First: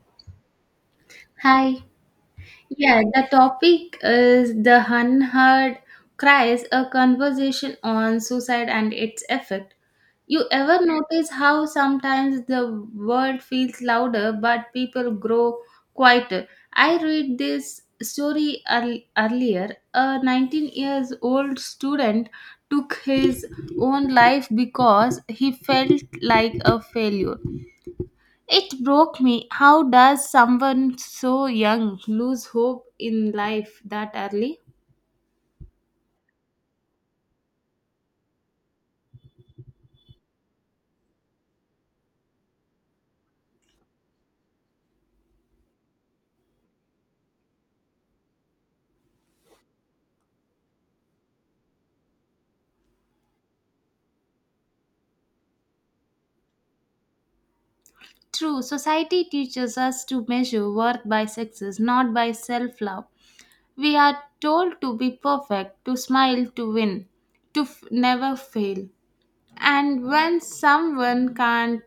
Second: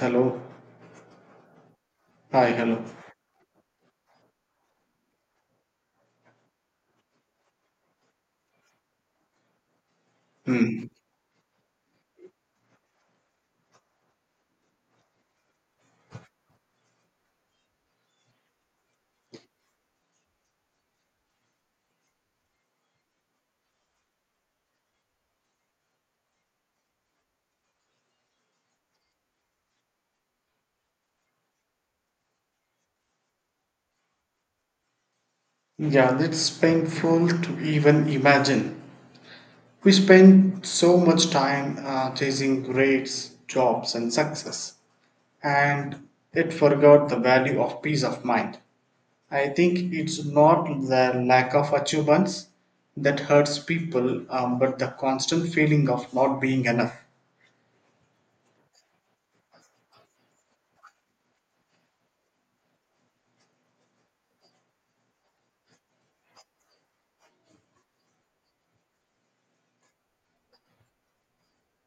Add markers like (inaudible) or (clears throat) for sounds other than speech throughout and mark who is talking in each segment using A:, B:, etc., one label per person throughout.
A: Hello.
B: Hi.
A: Hi, hello.
B: Yeah, the topic is the unheard cries, a conversation on suicide and its effect. You ever
A: Hmm.
B: notice how sometimes the world feels louder but people grow quieter? I read this story earlier. A 19 years old student took his own life because he felt like a failure. It broke me. How does someone so young lose hope in life that early?
A: Yeah, that's painful to even imagine. We spend so much time chasing grades, jobs, and success, and it forgot the value of peace of mind. I think it's not the lack of achievements that hurts people, but the constant feeling of not being enough.
B: True, society teaches us to measure worth by success, not by self love. We are told to be perfect, to smile, to win, to never fail. And when someone can't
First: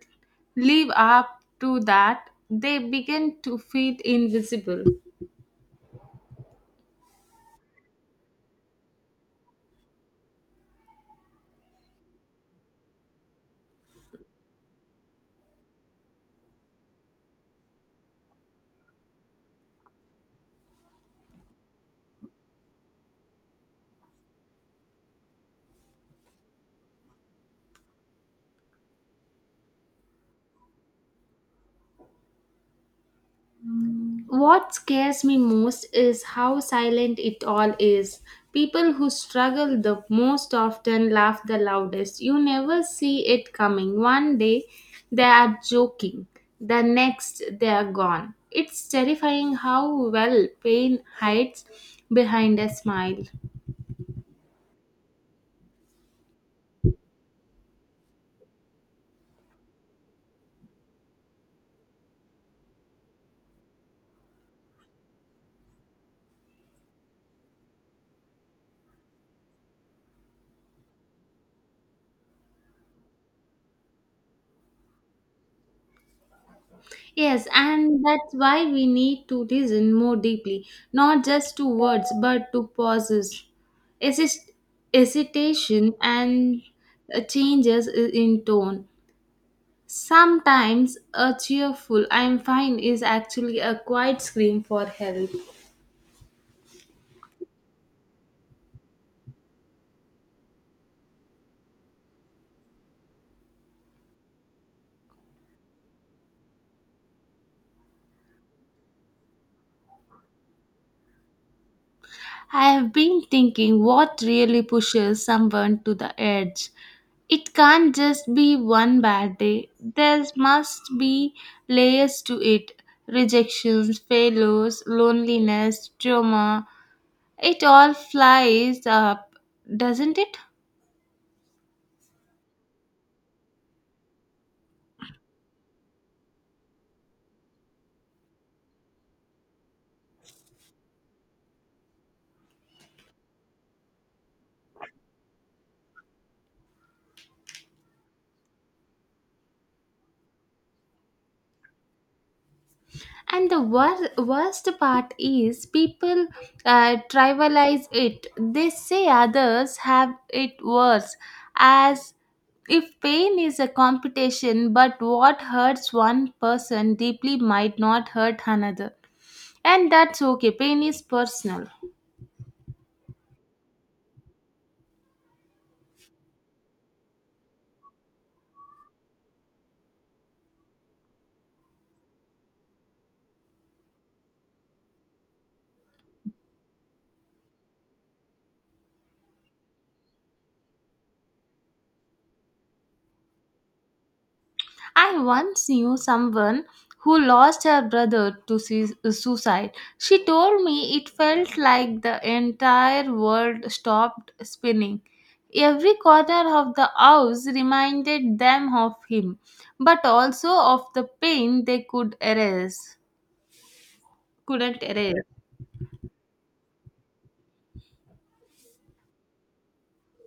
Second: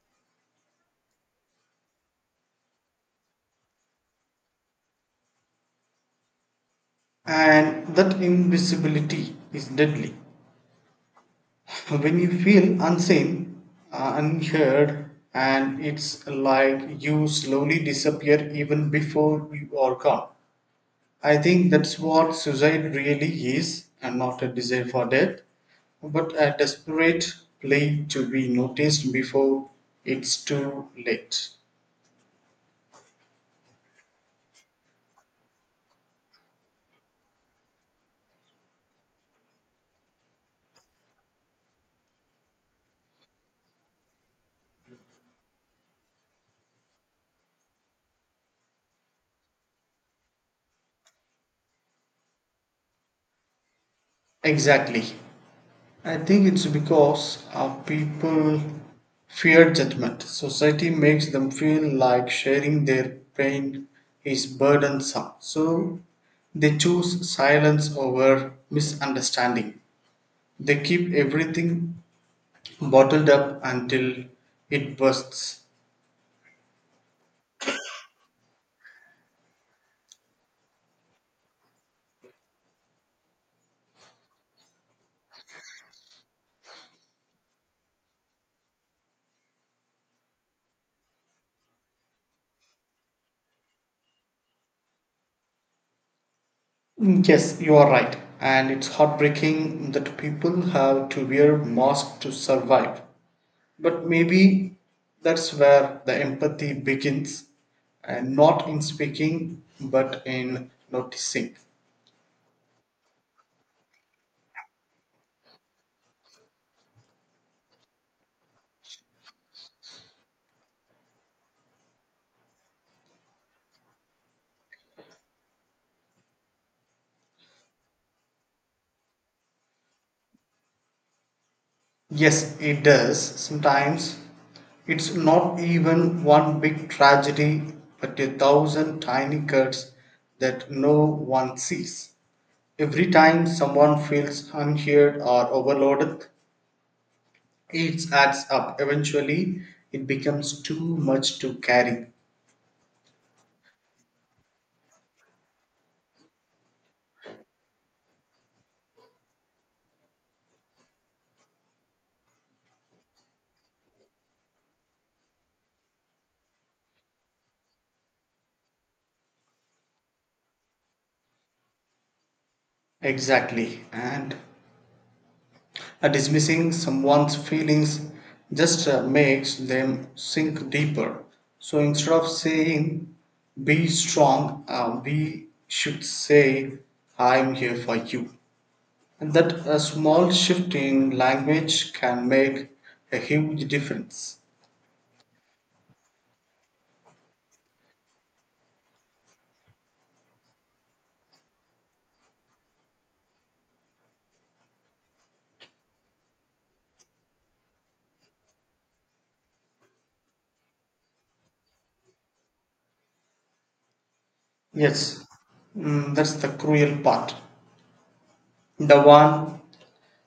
B: live up to that, they begin to feel invisible.
A: And that invisibility is deadly. So when you feel unseen, unheard, and it's like you slowly disappear even before you are gone. I think that's what suicide really is, and not a desire for death, but a desperate plea to be noticed before it's too late.
B: What scares me most is how silent it all is. People who struggle the most often laugh the loudest. You never see it coming. One day they are joking, the next they are gone. It's terrifying how well pain hides behind a smile.
A: Exactly. I think it's because our people fear judgment. Society makes them feel like sharing their pain is burdensome. So they choose silence over misunderstanding. They keep everything bottled up until it bursts.
B: Yes, and that's why we need to listen more deeply, not just to words but to pauses. Hesit- Hesitation and changes in tone. Sometimes a cheerful I'm fine is actually a quiet scream for help.
A: Mm, yes, you are right. And it's heartbreaking that people have to wear masks to survive. But maybe that's where the empathy begins, and not in speaking, but in noticing.
B: I have been thinking what really pushes someone to the edge. It can't just be one bad day. There must be layers to it, rejections, failures, loneliness, trauma. It all flies up, doesn't it?
A: Yes, it does. Sometimes it's not even one big tragedy, but a thousand tiny cuts that no one sees. Every time someone feels unheard or overloaded, it adds up. Eventually, it becomes too much to carry.
B: And the worst part is people trivialize it. They say others have it worse, as if pain is a competition. But what hurts one person deeply might not hurt another, and that's okay. Pain is personal.
A: Exactly. And dismissing someone's feelings just makes them sink deeper. So instead of saying, be strong, we should say, I am here for you. And that a small shift in language can make a huge difference.
B: I once knew someone who lost her brother to suicide. She told me it felt like the entire world stopped spinning. Every corner of the house reminded them of him, but also of the pain they could erase, couldn't erase.
A: Yes, that's the cruel part. The one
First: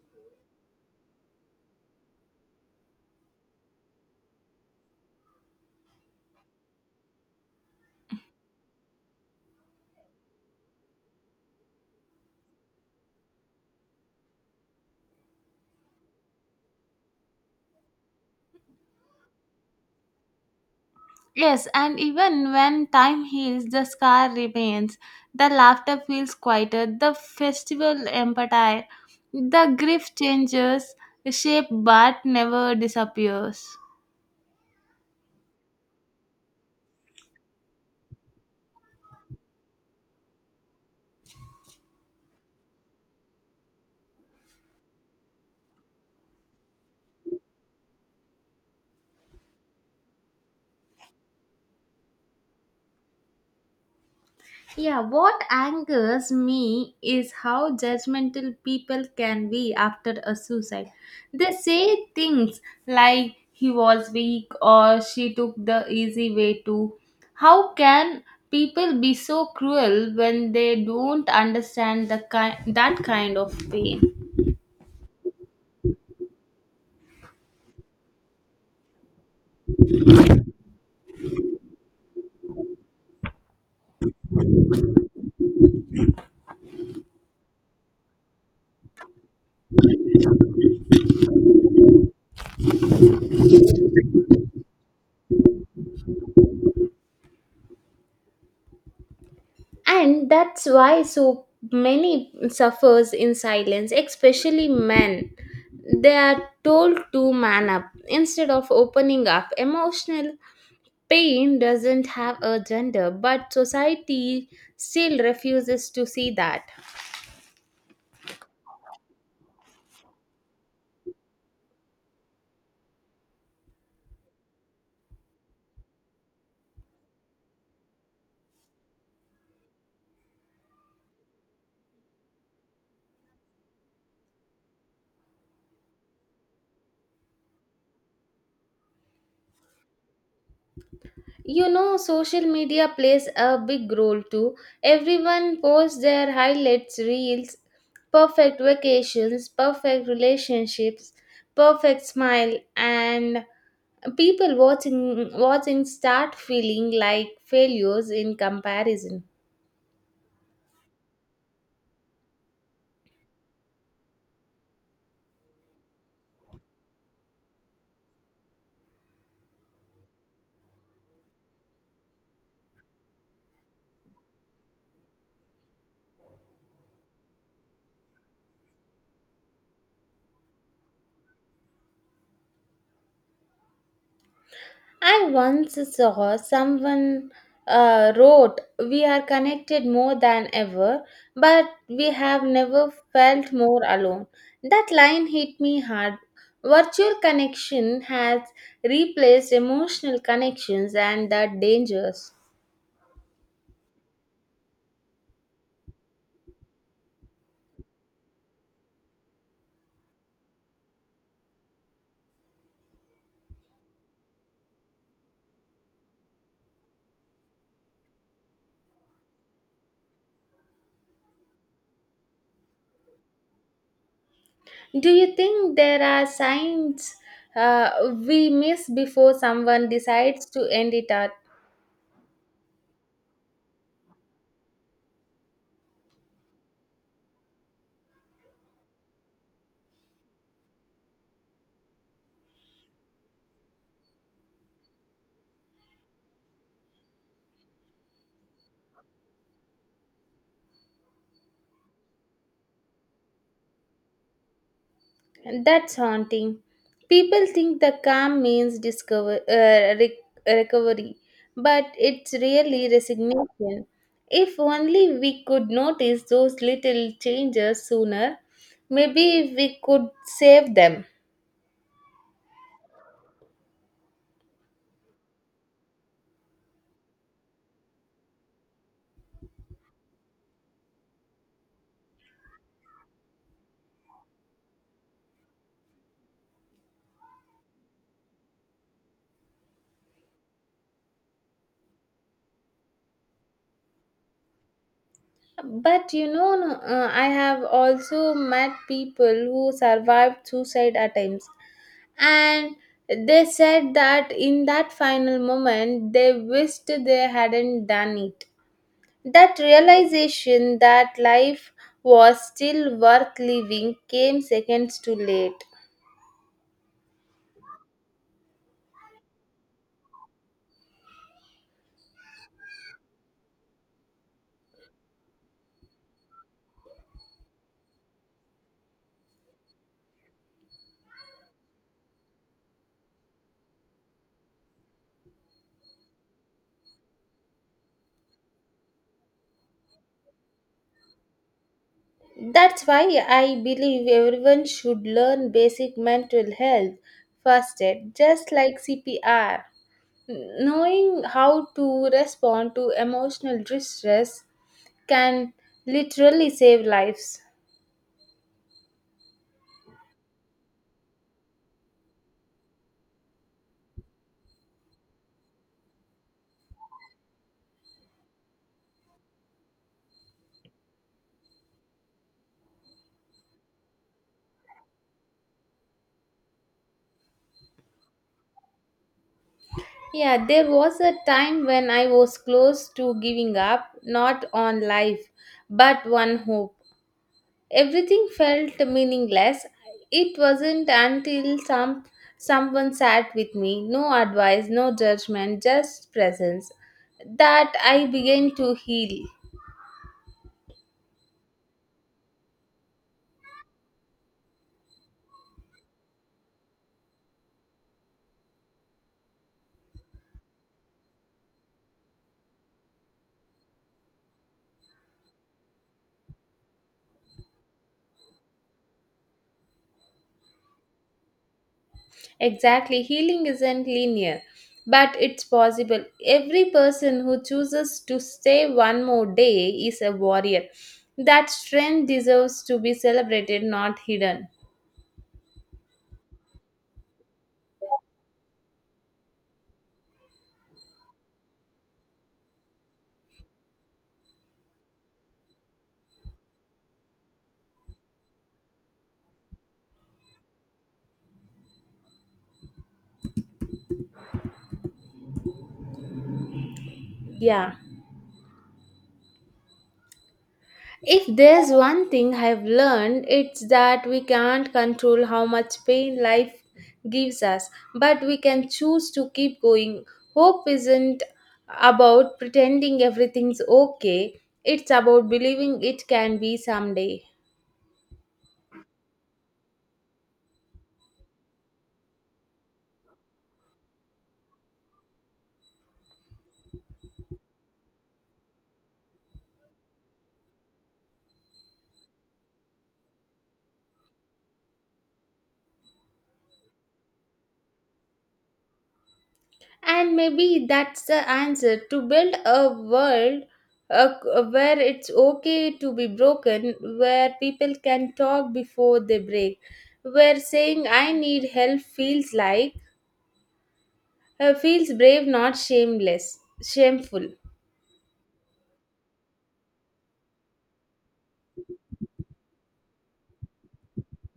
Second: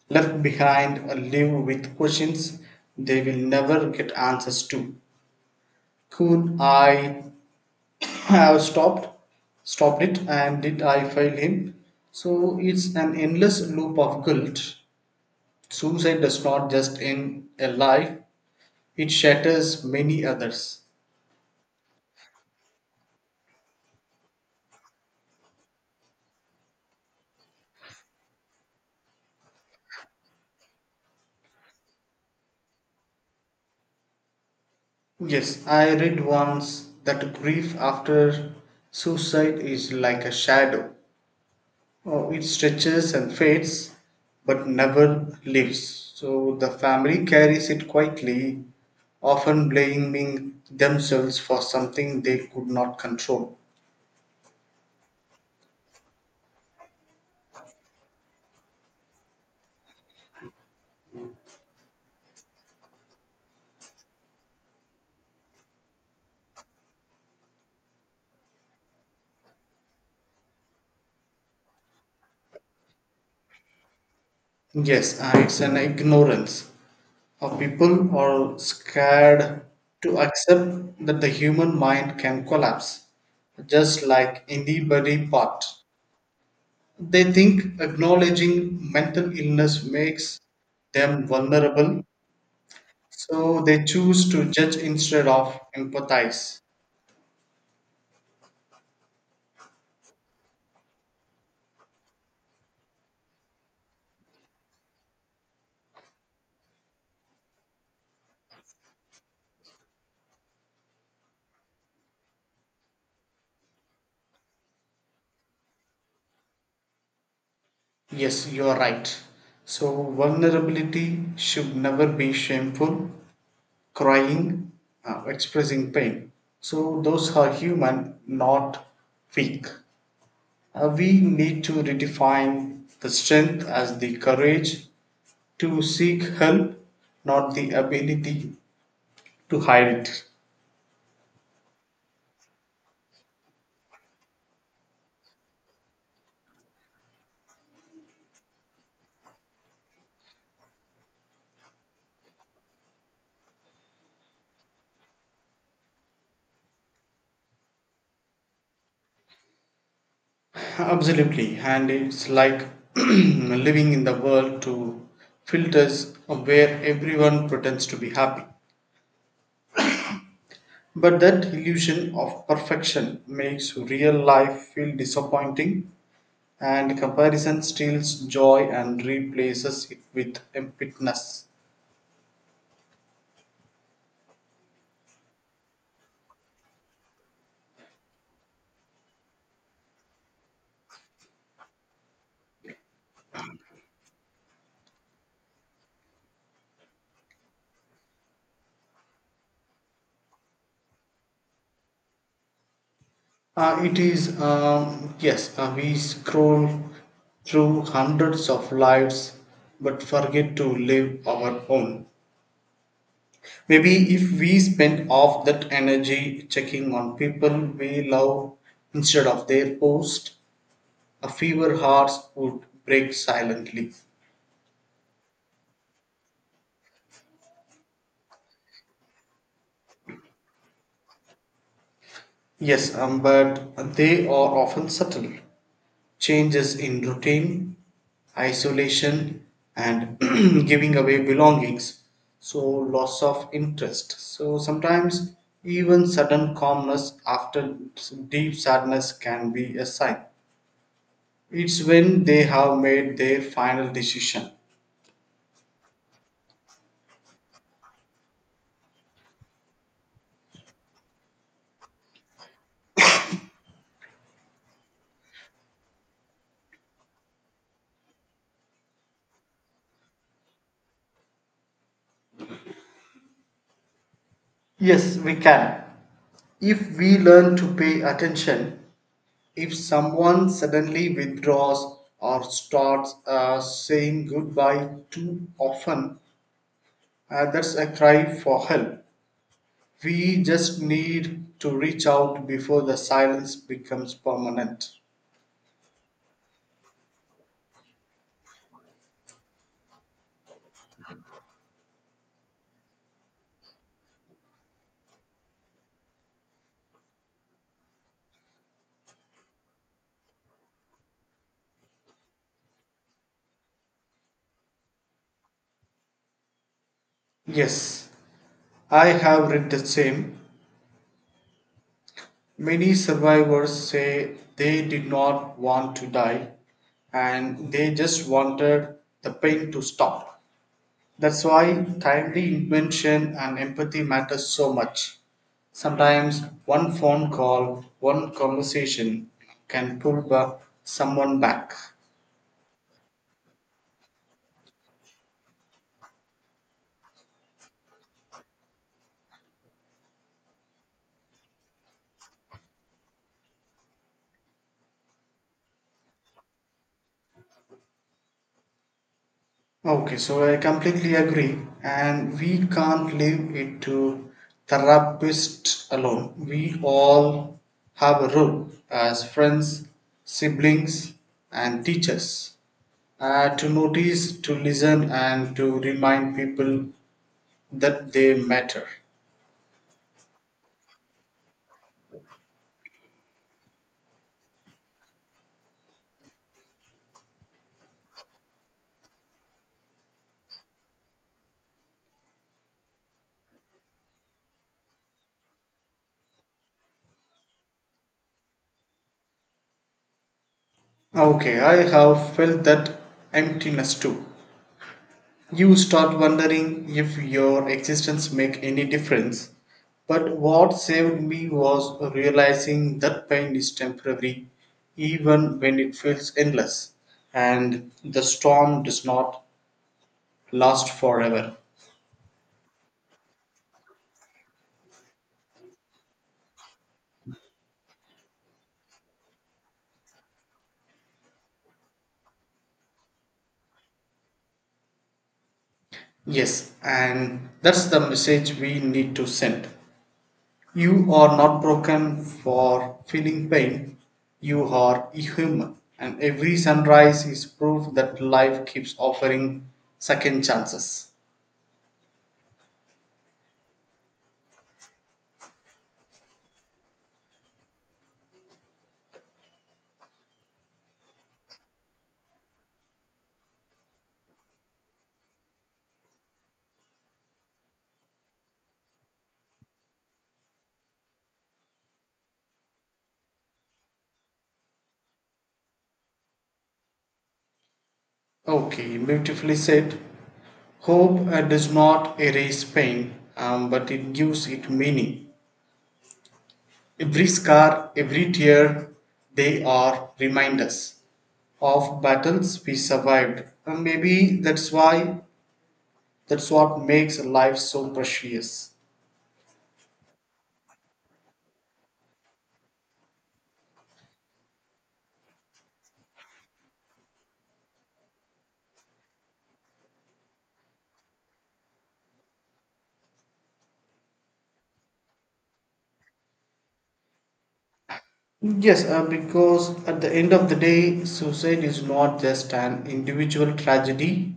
A: left behind live with questions they will never get answers to. Could I have stopped it, and did I fail him? So it's an endless loop of guilt. Suicide does not just end a life, it shatters many others.
B: Yes, and even when time heals, the scar remains. The laughter feels quieter, the festival empathy, the grief changes shape but never disappears.
A: Yes, I read once that grief after suicide is like a shadow. Oh, it stretches and fades but never leaves. So the family carries it quietly, often blaming themselves for something they could not control.
B: Yeah, what angers me is how judgmental people can be after a suicide. They say things like he was weak or she took the easy way to. How can people be so cruel when they don't understand the that kind of pain?
A: Yes, it's an ignorance of people are scared to accept that the human mind can collapse, just like any body part. They think acknowledging mental illness makes them vulnerable, so they choose to judge instead of empathize.
B: And that's why so many suffers in silence, especially men. They are told to man up instead of opening up. Emotional pain doesn't have a gender, but society still refuses to see that.
A: Yes, you are right. So, vulnerability should never be shameful. Crying, expressing pain. So those are human, not weak. We need to redefine the strength as the courage to seek help, not the ability to hide it.
B: You know, social media plays a big role too. Everyone posts their highlights reels, perfect vacations, perfect relationships, perfect smile, and people watching start feeling like failures in comparison.
A: Absolutely, and it's like (clears throat) living in the world to filters where everyone pretends to be happy. But that illusion of perfection makes real life feel disappointing, and comparison steals joy and replaces it with emptiness.
B: I once saw someone wrote, we are connected more than ever, but we have never felt more alone. That line hit me hard. Virtual connection has replaced emotional connections and that dangerous.
A: It is, yes, we scroll through hundreds of lives but forget to live our own. Maybe if we spend off that energy checking on people we love instead of their post, a fewer hearts would break silently.
B: Do you think there are signs uh, we miss before someone decides to end it all?
A: Yes, but they are often subtle. Changes in routine, isolation, and (clears throat) giving away belongings. So, loss of interest. So, sometimes even sudden calmness after deep sadness can be a sign. It's when they have made their final decision.
B: And that's haunting. People think the calm means recovery, but it's really resignation. If only we could notice those little changes sooner, maybe we could save them.
A: Yes, we can. If we learn to pay attention, if someone suddenly withdraws or starts saying goodbye too often, that's a cry for help. We just need to reach out before the silence becomes permanent.
B: But you know, no, I have also met people who survived suicide attempts, and they said that in that final moment they wished they hadn't done it. That realization that life was still worth living came seconds too late.
A: Yes, I have read the same. Many survivors say they did not want to die, and they just wanted the pain to stop. That's why timely intervention and empathy matters so much. Sometimes one phone call, one conversation can someone back.
B: That's why I believe everyone should learn basic mental health first aid, just like CPR. Knowing how to respond to emotional distress can literally save lives.
A: Okay, so I completely agree, and we can't leave it to therapists alone. We all have a role as friends, siblings, and teachers to notice, to listen, and to remind people that they matter.
B: Yeah, there was a time when I was close to giving up, not on life, but one hope. Everything felt meaningless. It wasn't until someone sat with me, no advice, no judgment, just presence, that I began to heal.
A: Okay, I have felt that emptiness too. You start wondering if your existence make any difference. But what saved me was realizing that pain is temporary, even when it feels endless, and the storm does not last forever.
B: Exactly, healing isn't linear, but it's possible. Every person who chooses to stay one more day is a warrior. That strength deserves to be celebrated, not hidden.
A: Yes, and that's the message we need to send. You are not broken for feeling pain, you are human, and every sunrise is proof that life keeps offering second chances.
B: Yeah. If there's one thing I've learned, it's that we can't control how much pain life gives us, but we can choose to keep going. Hope isn't about pretending everything's okay, it's about believing it can be someday.
A: Okay, beautifully said. Hope does not erase pain, but it gives it meaning. Every scar, every tear, they are reminders of battles we survived. And maybe that's why, that's what makes life so precious.
B: And maybe that's the answer, to build a world where it's okay to be broken, where people can talk before they break, where saying I need help feels like feels brave, not shameful.
A: Yes, because at the end of the day, suicide is not just an individual tragedy,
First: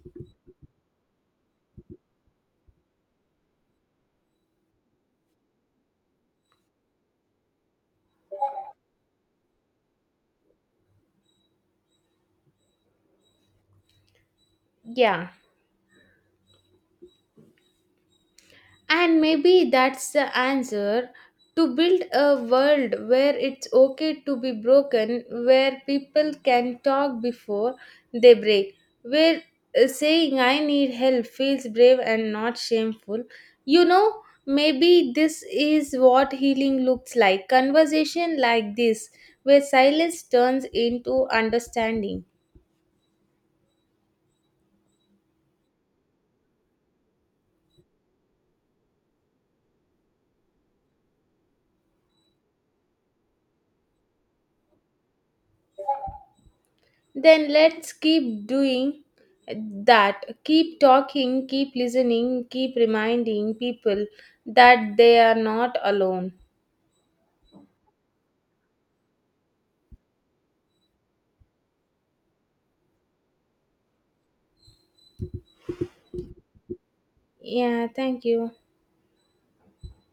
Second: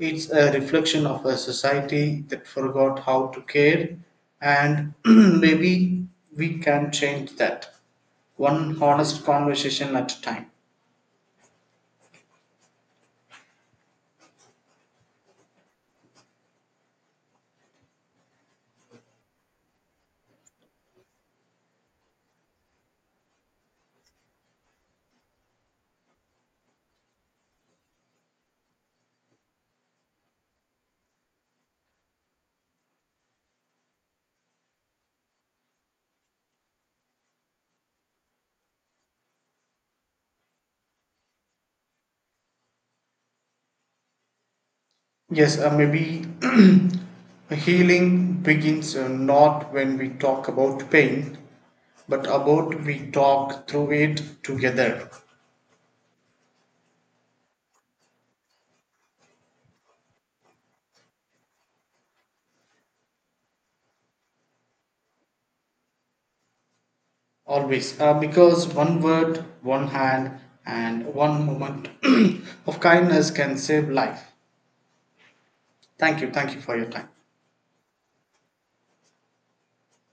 A: it's a reflection of a society that forgot how to care, and (clears throat) maybe we can change that. One honest conversation at a time.
B: Yeah, and maybe that's the answer to build a world where it's okay to be broken, where people can talk before they break, where saying I need help feels brave and not shameful. You know, maybe this is what healing looks like, conversation like this, where silence turns into understanding.
A: Yes, maybe (clears throat) healing begins not when we talk about pain, but about we talk through it together.
B: Then let's keep doing that. Keep talking, keep listening, keep reminding people that they are not alone.
A: Always. Because one word, one hand, and one moment (clears throat) of kindness can save life. Thank you. Thank you for your time.
B: Yeah, thank you.